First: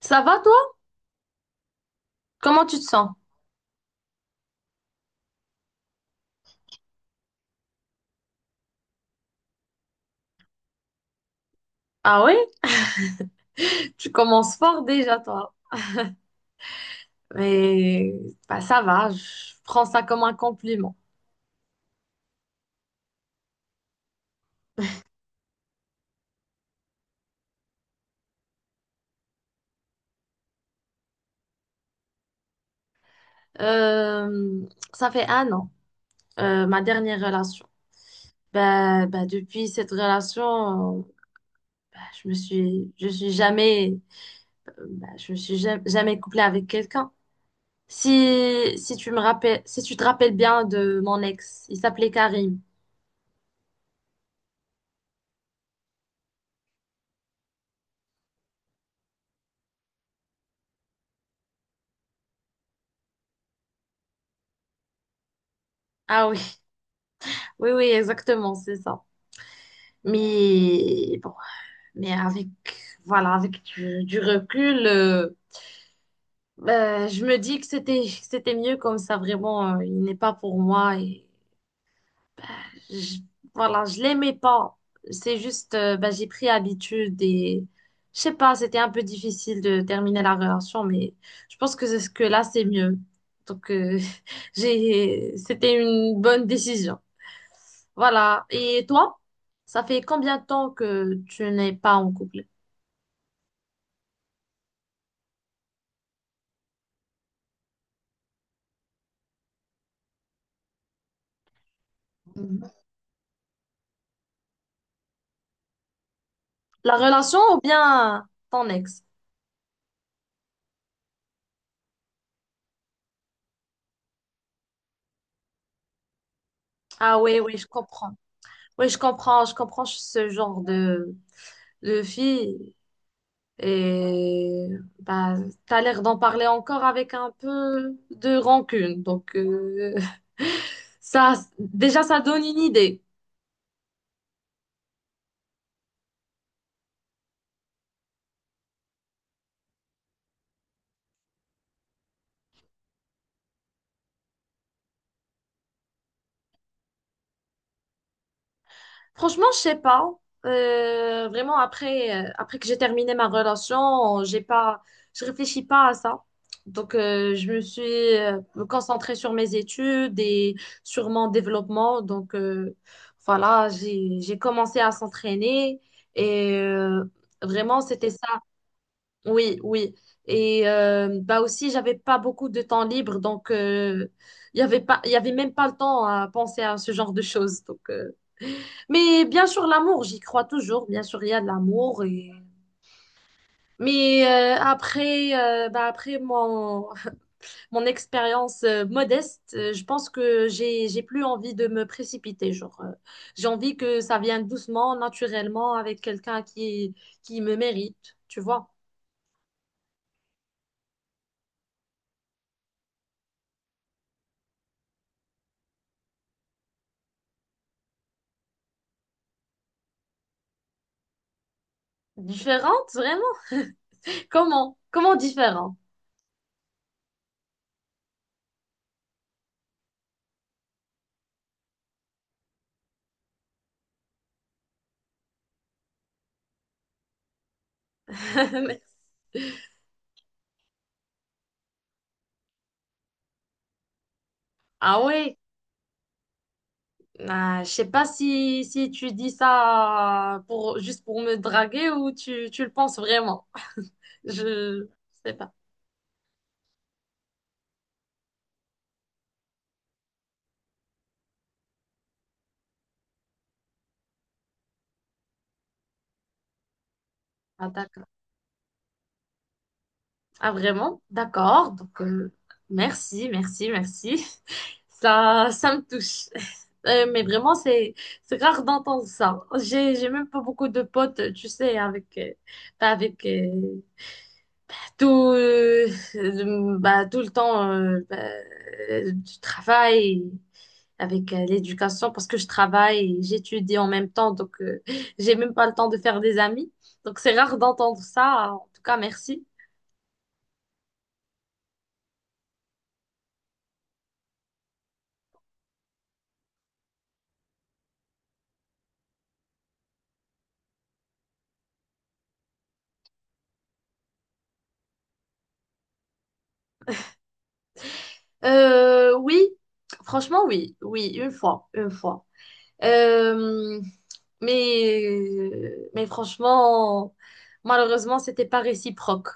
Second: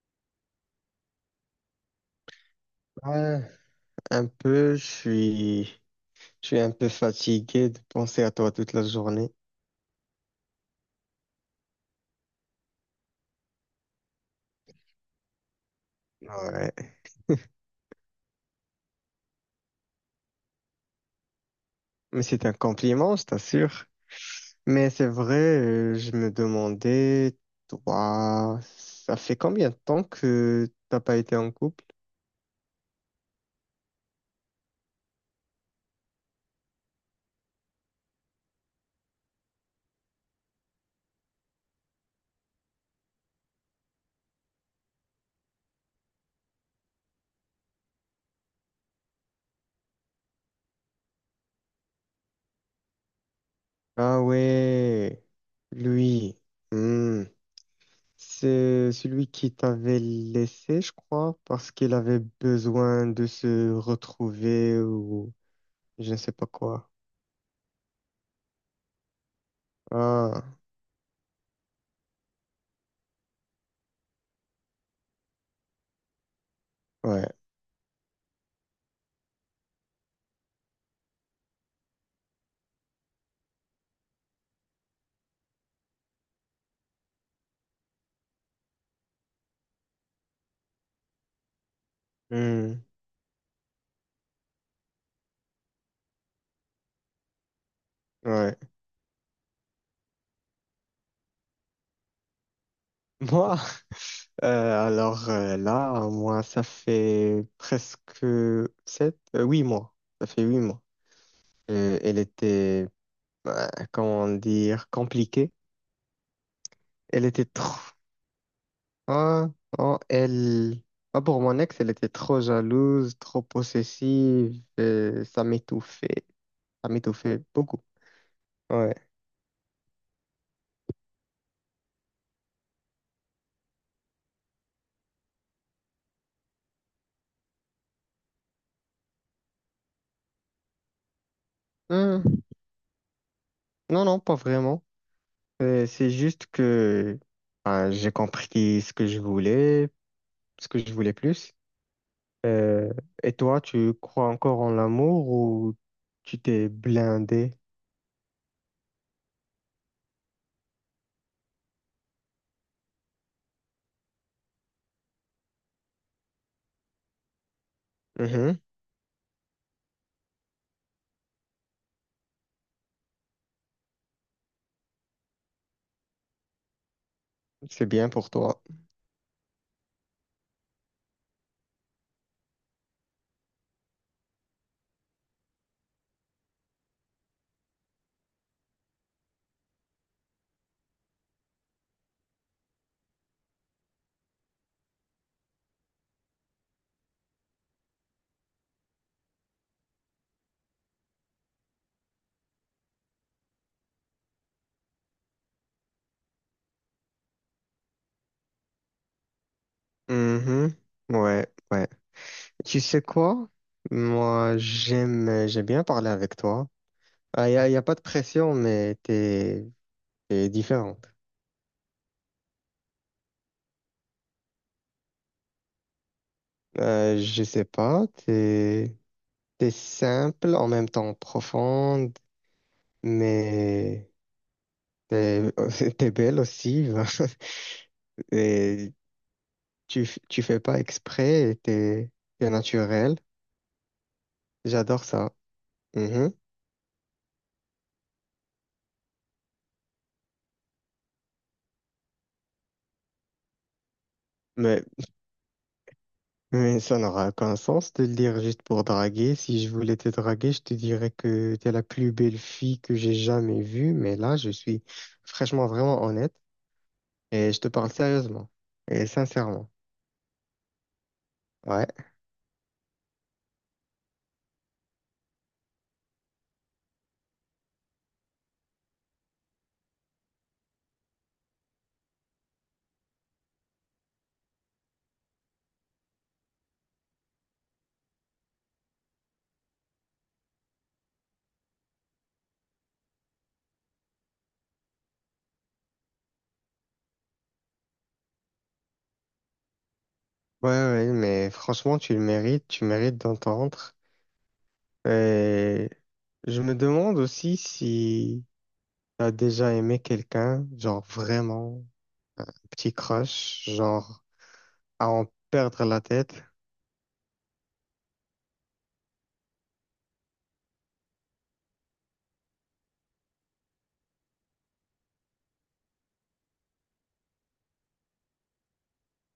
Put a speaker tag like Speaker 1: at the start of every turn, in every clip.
Speaker 1: Ça va toi? Comment tu te sens?
Speaker 2: Ouais, un peu, je suis un peu fatigué de penser à toi toute la journée.
Speaker 1: Ah oui? Tu commences fort déjà toi.
Speaker 2: Ouais.
Speaker 1: Mais bah, ça va, je prends ça comme un compliment.
Speaker 2: Mais c'est un compliment, je t'assure. Mais c'est vrai, je me demandais, toi, ça fait combien de temps que t'as pas été en couple?
Speaker 1: Euh, Ça fait un an, ma dernière relation. Depuis cette relation, je suis jamais, je me suis jamais couplée avec quelqu'un. Si tu te rappelles bien de mon ex, il s'appelait Karim.
Speaker 2: Ah ouais, lui, hmm, c'est celui qui t'avait laissé, je crois, parce qu'il avait besoin de se retrouver ou je ne
Speaker 1: Ah
Speaker 2: sais pas
Speaker 1: oui,
Speaker 2: quoi.
Speaker 1: oui, oui, exactement, c'est ça.
Speaker 2: Ah.
Speaker 1: Mais bon. Mais avec, voilà, avec du recul,
Speaker 2: Ouais.
Speaker 1: je me dis que que c'était mieux comme ça, vraiment, il n'est pas pour moi. Et je- voilà, je l'aimais pas. C'est juste, bah, j'ai pris habitude et je sais pas, c'était un peu difficile de terminer la relation, mais je pense que c'est ce que là, c'est
Speaker 2: Hmm,
Speaker 1: mieux. Donc, euh, c'était une bonne décision. Voilà.
Speaker 2: ouais.
Speaker 1: Et toi, ça fait combien de temps que tu n'es pas en couple?
Speaker 2: Moi, là, moi, ça fait presque sept, huit mois. Ça fait huit mois. Elle était, comment dire, compliquée.
Speaker 1: La
Speaker 2: Elle
Speaker 1: relation
Speaker 2: était
Speaker 1: ou
Speaker 2: trop,
Speaker 1: bien ton ex?
Speaker 2: hein, hein, elle, pour mon ex, elle était trop jalouse, trop possessive. Ça m'étouffait. Ça
Speaker 1: Ah oui,
Speaker 2: m'étouffait
Speaker 1: oui, je
Speaker 2: beaucoup.
Speaker 1: comprends. Oui,
Speaker 2: Ouais.
Speaker 1: je comprends ce genre de fille. Et bah, t'as l'air d'en parler encore avec un peu de rancune. Ça, déjà, ça
Speaker 2: Hmm,
Speaker 1: donne une idée.
Speaker 2: non, non, pas vraiment. C'est juste que, j'ai compris ce que je voulais. Ce que je voulais plus. Euh, et toi, tu crois encore en l'amour ou tu t'es blindé?
Speaker 1: Franchement, je sais pas. Vraiment, après que j'ai terminé ma relation, j'ai pas, je réfléchis pas à ça. Je me suis euh,
Speaker 2: Mhm.
Speaker 1: concentrée sur mes études et sur mon développement. Voilà, j'ai commencé à s'entraîner et vraiment,
Speaker 2: C'est bien
Speaker 1: c'était
Speaker 2: pour
Speaker 1: ça.
Speaker 2: toi.
Speaker 1: Oui, oui. Et bah aussi, j'avais pas beaucoup de temps libre, il y avait même pas le temps à penser à ce genre de choses. Mais bien sûr, l'amour, j'y crois toujours. Bien sûr, il y a de l'amour. Et... Mais après, bah, après mon, mon expérience modeste, je pense que j'ai plus envie de me précipiter. Genre, j'ai envie que ça vienne doucement, naturellement, avec quelqu'un qui me mérite. Tu vois?
Speaker 2: Mhm, ouais, ouais. Tu sais quoi? Moi, j'aime bien parler avec toi. Y a pas de pression, mais t'es différente.
Speaker 1: Différente, vraiment? Comment? Comment différent?
Speaker 2: Je sais pas, t'es simple, en même temps profonde, mais t'es, t'es belle aussi. Et tu, tu fais pas exprès et t'es naturel.
Speaker 1: Ah
Speaker 2: J'adore ça.
Speaker 1: ouais.
Speaker 2: Mhm.
Speaker 1: Ah, je sais pas si, si tu dis ça pour, juste pour me draguer ou tu le penses vraiment.
Speaker 2: Mais,
Speaker 1: Je sais pas.
Speaker 2: mais ça n'aura aucun sens de le dire juste pour draguer. Si je voulais te draguer, je te dirais que t'es la plus belle fille que j'ai jamais vue. Mais là, je suis franchement vraiment honnête et je
Speaker 1: Ah,
Speaker 2: te parle
Speaker 1: d'accord.
Speaker 2: sérieusement et sincèrement.
Speaker 1: Ah, vraiment? D'accord.
Speaker 2: Ouais,
Speaker 1: Merci, merci, merci. Ça me touche. Mais vraiment, c'est rare d'entendre ça. J'ai même pas beaucoup de potes, tu sais, avec, bah, avec tout, bah, tout le temps bah, du travail. Avec l'éducation parce que je travaille et j'étudie en même temps, j'ai même pas le temps de faire des amis. Donc c'est rare d'entendre ça. En tout cas, merci.
Speaker 2: ouais, ouais, mais franchement, tu le mérites, tu mérites d'entendre. Et je me demande aussi si t'as déjà aimé quelqu'un, genre vraiment. Euh, Petit crash, genre à en perdre la tête.
Speaker 1: Oui, franchement, oui, oui, une fois, une fois. Euh, mais, mais franchement, malheureusement, c'était pas réciproque.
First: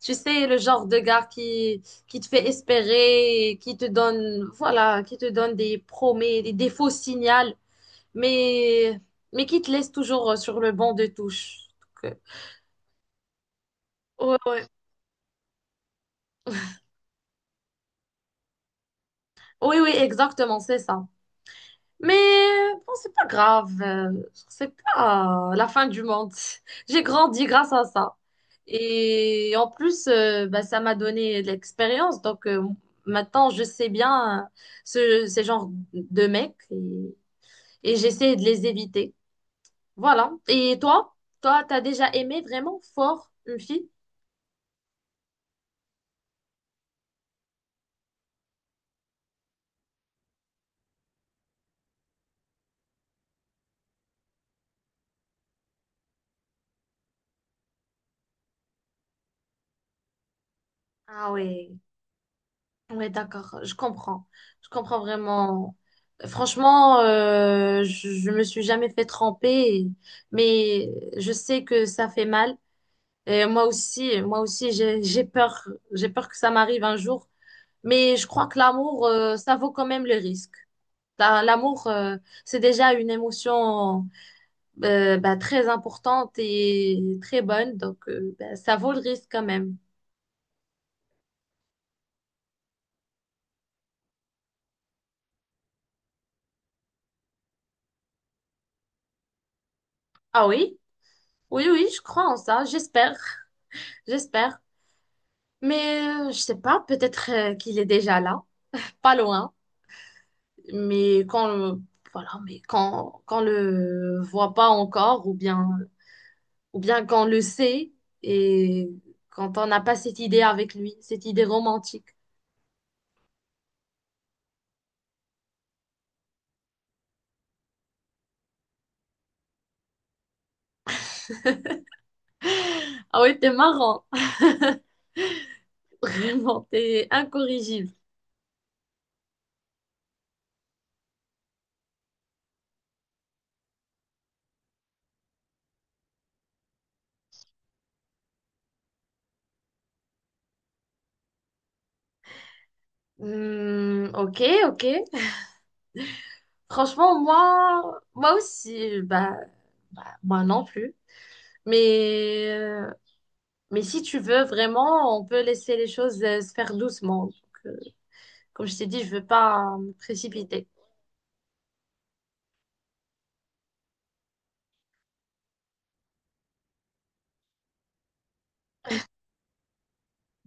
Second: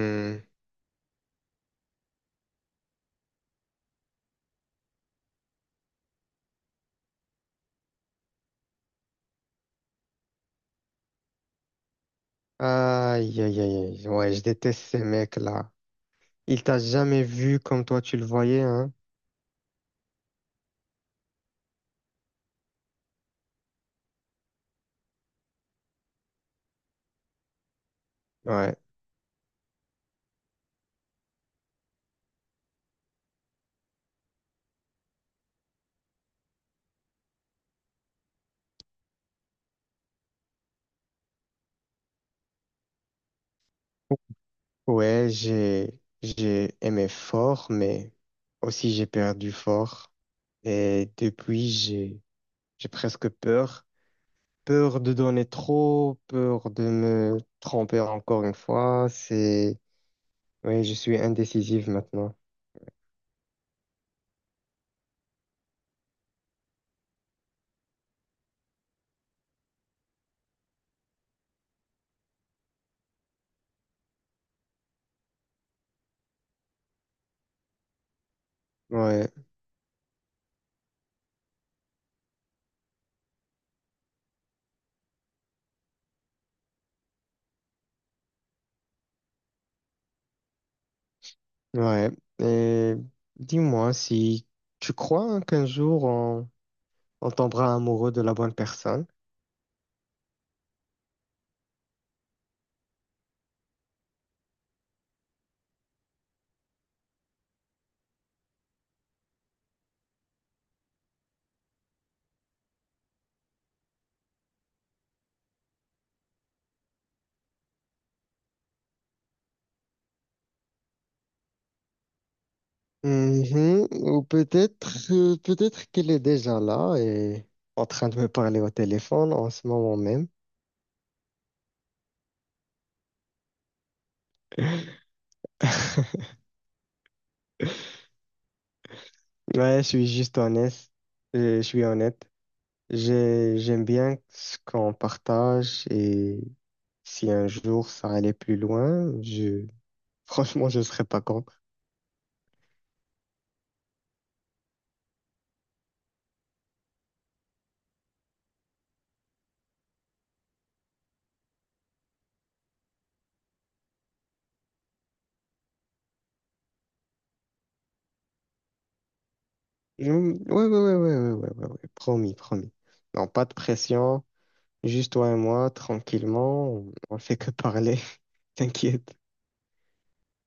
Speaker 1: Tu sais, le genre de gars qui te fait espérer, qui te donne, voilà, qui te donne des promesses, des faux signaux mais, mais qui te laisse toujours sur le banc de touche. Donc, euh,
Speaker 2: Aïe, aïe, aïe, aïe. Ouais,
Speaker 1: Ouais,
Speaker 2: je
Speaker 1: ouais.
Speaker 2: déteste ces mecs-là. Il t'a jamais vu comme toi tu le voyais, hein?
Speaker 1: Oui, oui, exactement, c'est ça. Mais bon, c'est pas grave, c'est pas la fin du monde. J'ai grandi grâce à ça.
Speaker 2: Ouais.
Speaker 1: Et en plus, bah, ça m'a donné de l'expérience. Maintenant, je sais bien ce, ces genres de mecs et j'essaie de les éviter. Voilà. Et toi, toi, t'as déjà aimé vraiment fort une fille?
Speaker 2: Ouais, j'ai aimé fort, mais aussi j'ai perdu fort. Et depuis, j'ai presque peur. Peur de donner trop, peur de me tromper encore une fois. C'est, ouais, je suis
Speaker 1: Ah ouais.
Speaker 2: indécisive maintenant.
Speaker 1: Ouais, d'accord, je comprends. Je comprends vraiment. Franchement, je me suis jamais fait tremper, et- mais je sais que ça fait mal. Et moi aussi, j'ai peur que ça m'arrive un jour. Mais je crois que l'amour,
Speaker 2: Ouais.
Speaker 1: ça vaut quand même le risque. L'amour, c'est déjà une émotion bah, très importante et très bonne, bah, ça vaut le risque quand même.
Speaker 2: Ouais. Et dis-moi si tu crois hein, on tombera amoureux de la bonne personne.
Speaker 1: Ah oui? Oui, oui, je crois en ça, j'espère, j'espère. Mais je sais pas, peut-être qu'il est déjà là, pas loin, mais quand voilà, mais quand on le voit pas encore ou bien quand on le sait et quand on n'a pas cette idée avec lui, cette idée romantique.
Speaker 2: Mhm. Ou peut-être peut-être qu'elle est déjà là et en train de me parler au téléphone en ce moment même.
Speaker 1: Ah ouais, t'es marrant. Vraiment, t'es incorrigible.
Speaker 2: Ouais, je suis juste honnête. Je suis honnête. J'aime bien ce qu'on partage et si un jour ça allait plus loin, je franchement je serais pas content.
Speaker 1: Hmm, ok, ok. Franchement, moi aussi bah, bah, moi non plus. Mais mais si tu veux vraiment, on peut laisser les choses se faire doucement. Euh, Comme je t'ai dit, je veux pas me
Speaker 2: Ouais,
Speaker 1: précipiter.
Speaker 2: ouais, ouais, ouais, ouais, ouais, ouais, ouais. Promis, promis. Non, pas de pression. Juste toi et moi, tranquillement. On fait que parler. T'inquiète.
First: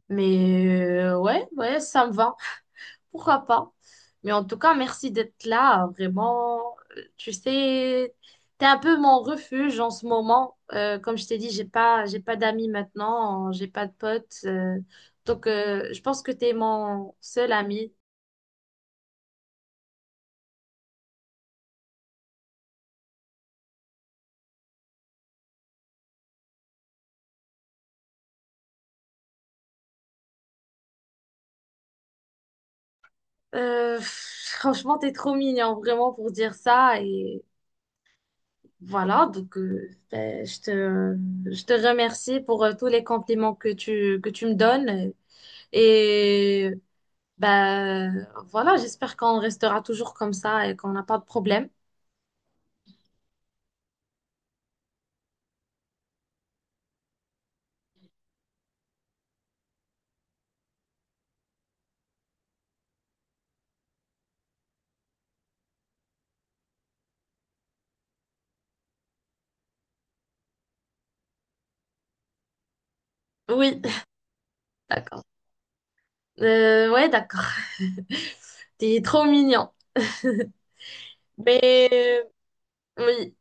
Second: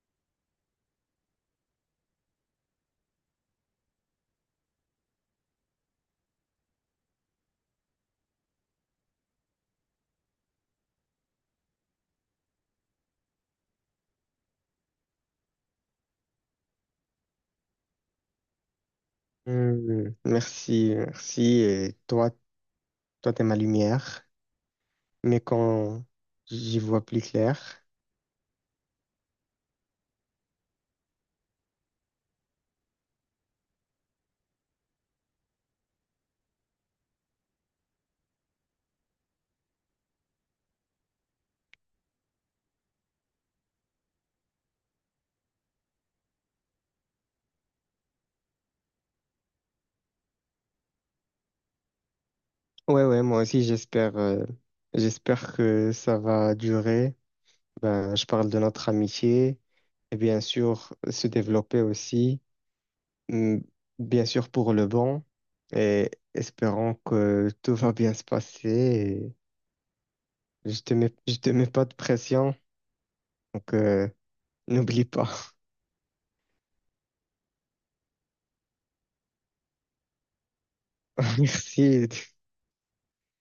Speaker 1: Mais ouais, ouais, ça me va. Pourquoi pas? Mais en tout cas, merci d'être là. Vraiment. Tu sais, t'es un peu mon refuge en ce moment. Comme je t'ai dit, j'ai pas d'amis maintenant, j'ai pas de potes. Je pense que t'es mon seul ami.
Speaker 2: Hmm, merci, merci. Et toi, toi, t'es ma lumière. Mais quand j'y vois plus clair.
Speaker 1: Franchement, t'es trop mignon, vraiment, pour dire ça. Et voilà, ben, je te remercie pour tous les compliments que tu me donnes. Et ben, voilà, j'espère qu'on restera toujours comme ça et qu'on n'a pas de problème.
Speaker 2: Ouais, ouais, moi aussi, j'espère, j'espère que ça va durer. Ben, je parle de notre amitié et bien sûr se développer aussi. Mm, bien sûr pour le bon et espérons que tout va bien se passer. Et je te mets pas de pression, donc
Speaker 1: Oui,
Speaker 2: n'oublie
Speaker 1: d'accord.
Speaker 2: pas.
Speaker 1: Ouais, d'accord. T'es trop mignon. Mais
Speaker 2: Merci.
Speaker 1: oui.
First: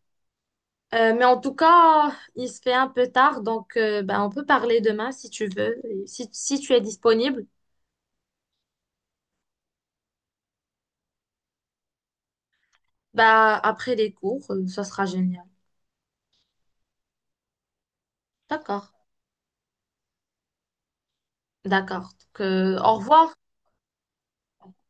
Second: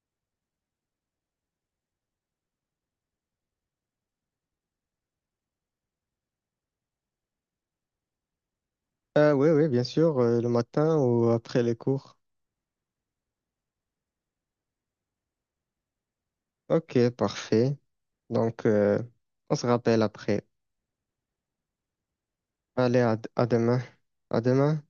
Speaker 1: Mais en tout cas, il se fait un peu tard, ben, on peut parler demain si tu veux. Et si, si tu es disponible,
Speaker 2: Ah oui, oui, bien sûr, le matin ou après les cours.
Speaker 1: bah après les cours, ça sera génial.
Speaker 2: Ok, parfait. Donc,
Speaker 1: D'accord.
Speaker 2: on se rappelle après.
Speaker 1: D'accord. Au
Speaker 2: Allez,
Speaker 1: revoir.
Speaker 2: à demain. À demain.